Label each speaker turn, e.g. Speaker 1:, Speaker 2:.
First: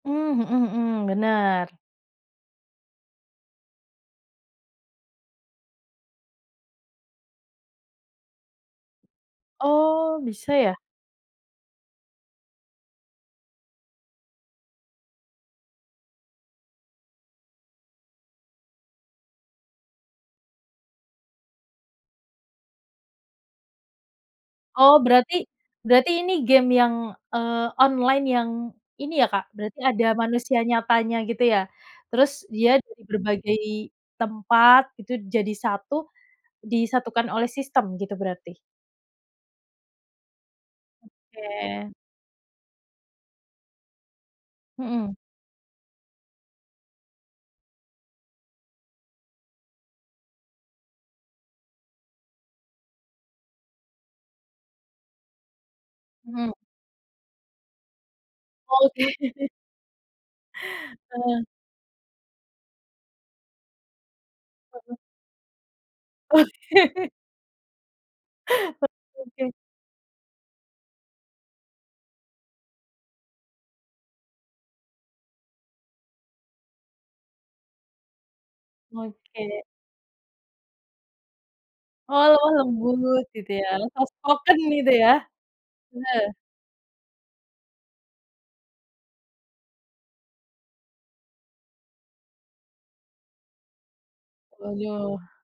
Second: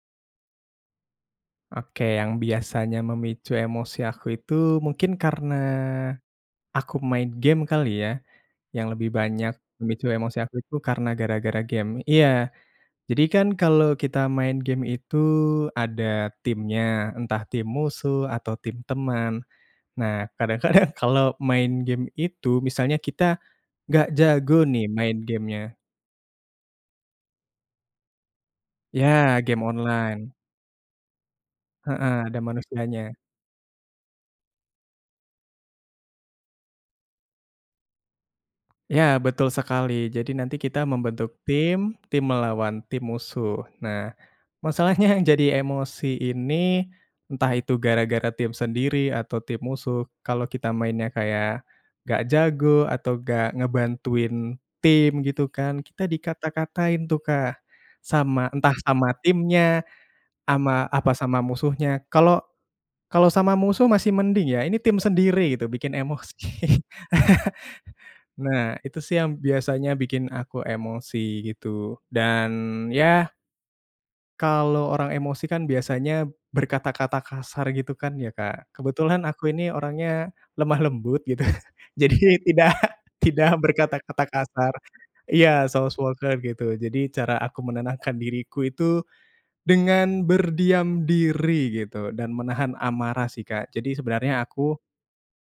Speaker 1: Mmm. Mhm mhm. Benar.
Speaker 2: Oke, yang biasanya memicu emosi aku itu mungkin karena aku main game kali ya, yang lebih banyak memicu
Speaker 1: Oh
Speaker 2: emosi aku
Speaker 1: bisa
Speaker 2: itu
Speaker 1: ya?
Speaker 2: karena gara-gara game, iya jadi kan kalo kita main game itu ada timnya, entah tim musuh atau tim teman. Nah kadang-kadang kalo main game itu, misalnya kita gak jago nih
Speaker 1: Oh
Speaker 2: main
Speaker 1: berarti
Speaker 2: game-nya.
Speaker 1: berarti ini game yang, eee, online yang ini ya,
Speaker 2: Ya
Speaker 1: Kak,
Speaker 2: game
Speaker 1: berarti ada
Speaker 2: online.
Speaker 1: manusia nyatanya gitu ya?
Speaker 2: Heeh,
Speaker 1: Terus
Speaker 2: ada
Speaker 1: dia dari
Speaker 2: manusianya.
Speaker 1: berbagai tempat gitu jadi satu disatukan oleh sistem gitu berarti?
Speaker 2: Ya betul sekali, jadi nanti kita membentuk
Speaker 1: Oke.
Speaker 2: tim tim melawan tim musuh. Nah masalahnya
Speaker 1: Mhm.
Speaker 2: yang jadi emosi ini entah itu gara-gara tim sendiri atau tim musuh, kalo kita mainnya kayak gak jago atau gak ngebantuin tim gitu kan, kita
Speaker 1: Mhm.
Speaker 2: dikata-katain tuh, Kak, sama entah
Speaker 1: Oke.
Speaker 2: sama timnya, sama apa sama
Speaker 1: Heeh.
Speaker 2: musuhnya, kalau kalau sama musuh masih mending ya, ini
Speaker 1: Mhm.
Speaker 2: tim sendiri gitu bikin emosi.
Speaker 1: Oke.
Speaker 2: Nah
Speaker 1: Oke
Speaker 2: itu sih yang
Speaker 1: oke.
Speaker 2: biasanya bikin aku emosi gitu. Dan ya kalau orang emosi kan biasanya berkata-kata kasar gitu kan ya, Kak. Kebetulan aku
Speaker 1: Oke.
Speaker 2: ini orangnya lemah lembut gitu.
Speaker 1: Heeh
Speaker 2: Jadi
Speaker 1: heeh
Speaker 2: tidak
Speaker 1: lembut
Speaker 2: tidak
Speaker 1: gitu ya. Soft
Speaker 2: berkata-kata
Speaker 1: spoken
Speaker 2: kasar,
Speaker 1: gitu ya?
Speaker 2: iya soft
Speaker 1: Bener.
Speaker 2: spoken gitu, jadi cara aku menenangkan diriku itu dengan berdiam diri gitu, dan menahan amarah sih, Kak, jadi sebenarnya aku
Speaker 1: Waduh.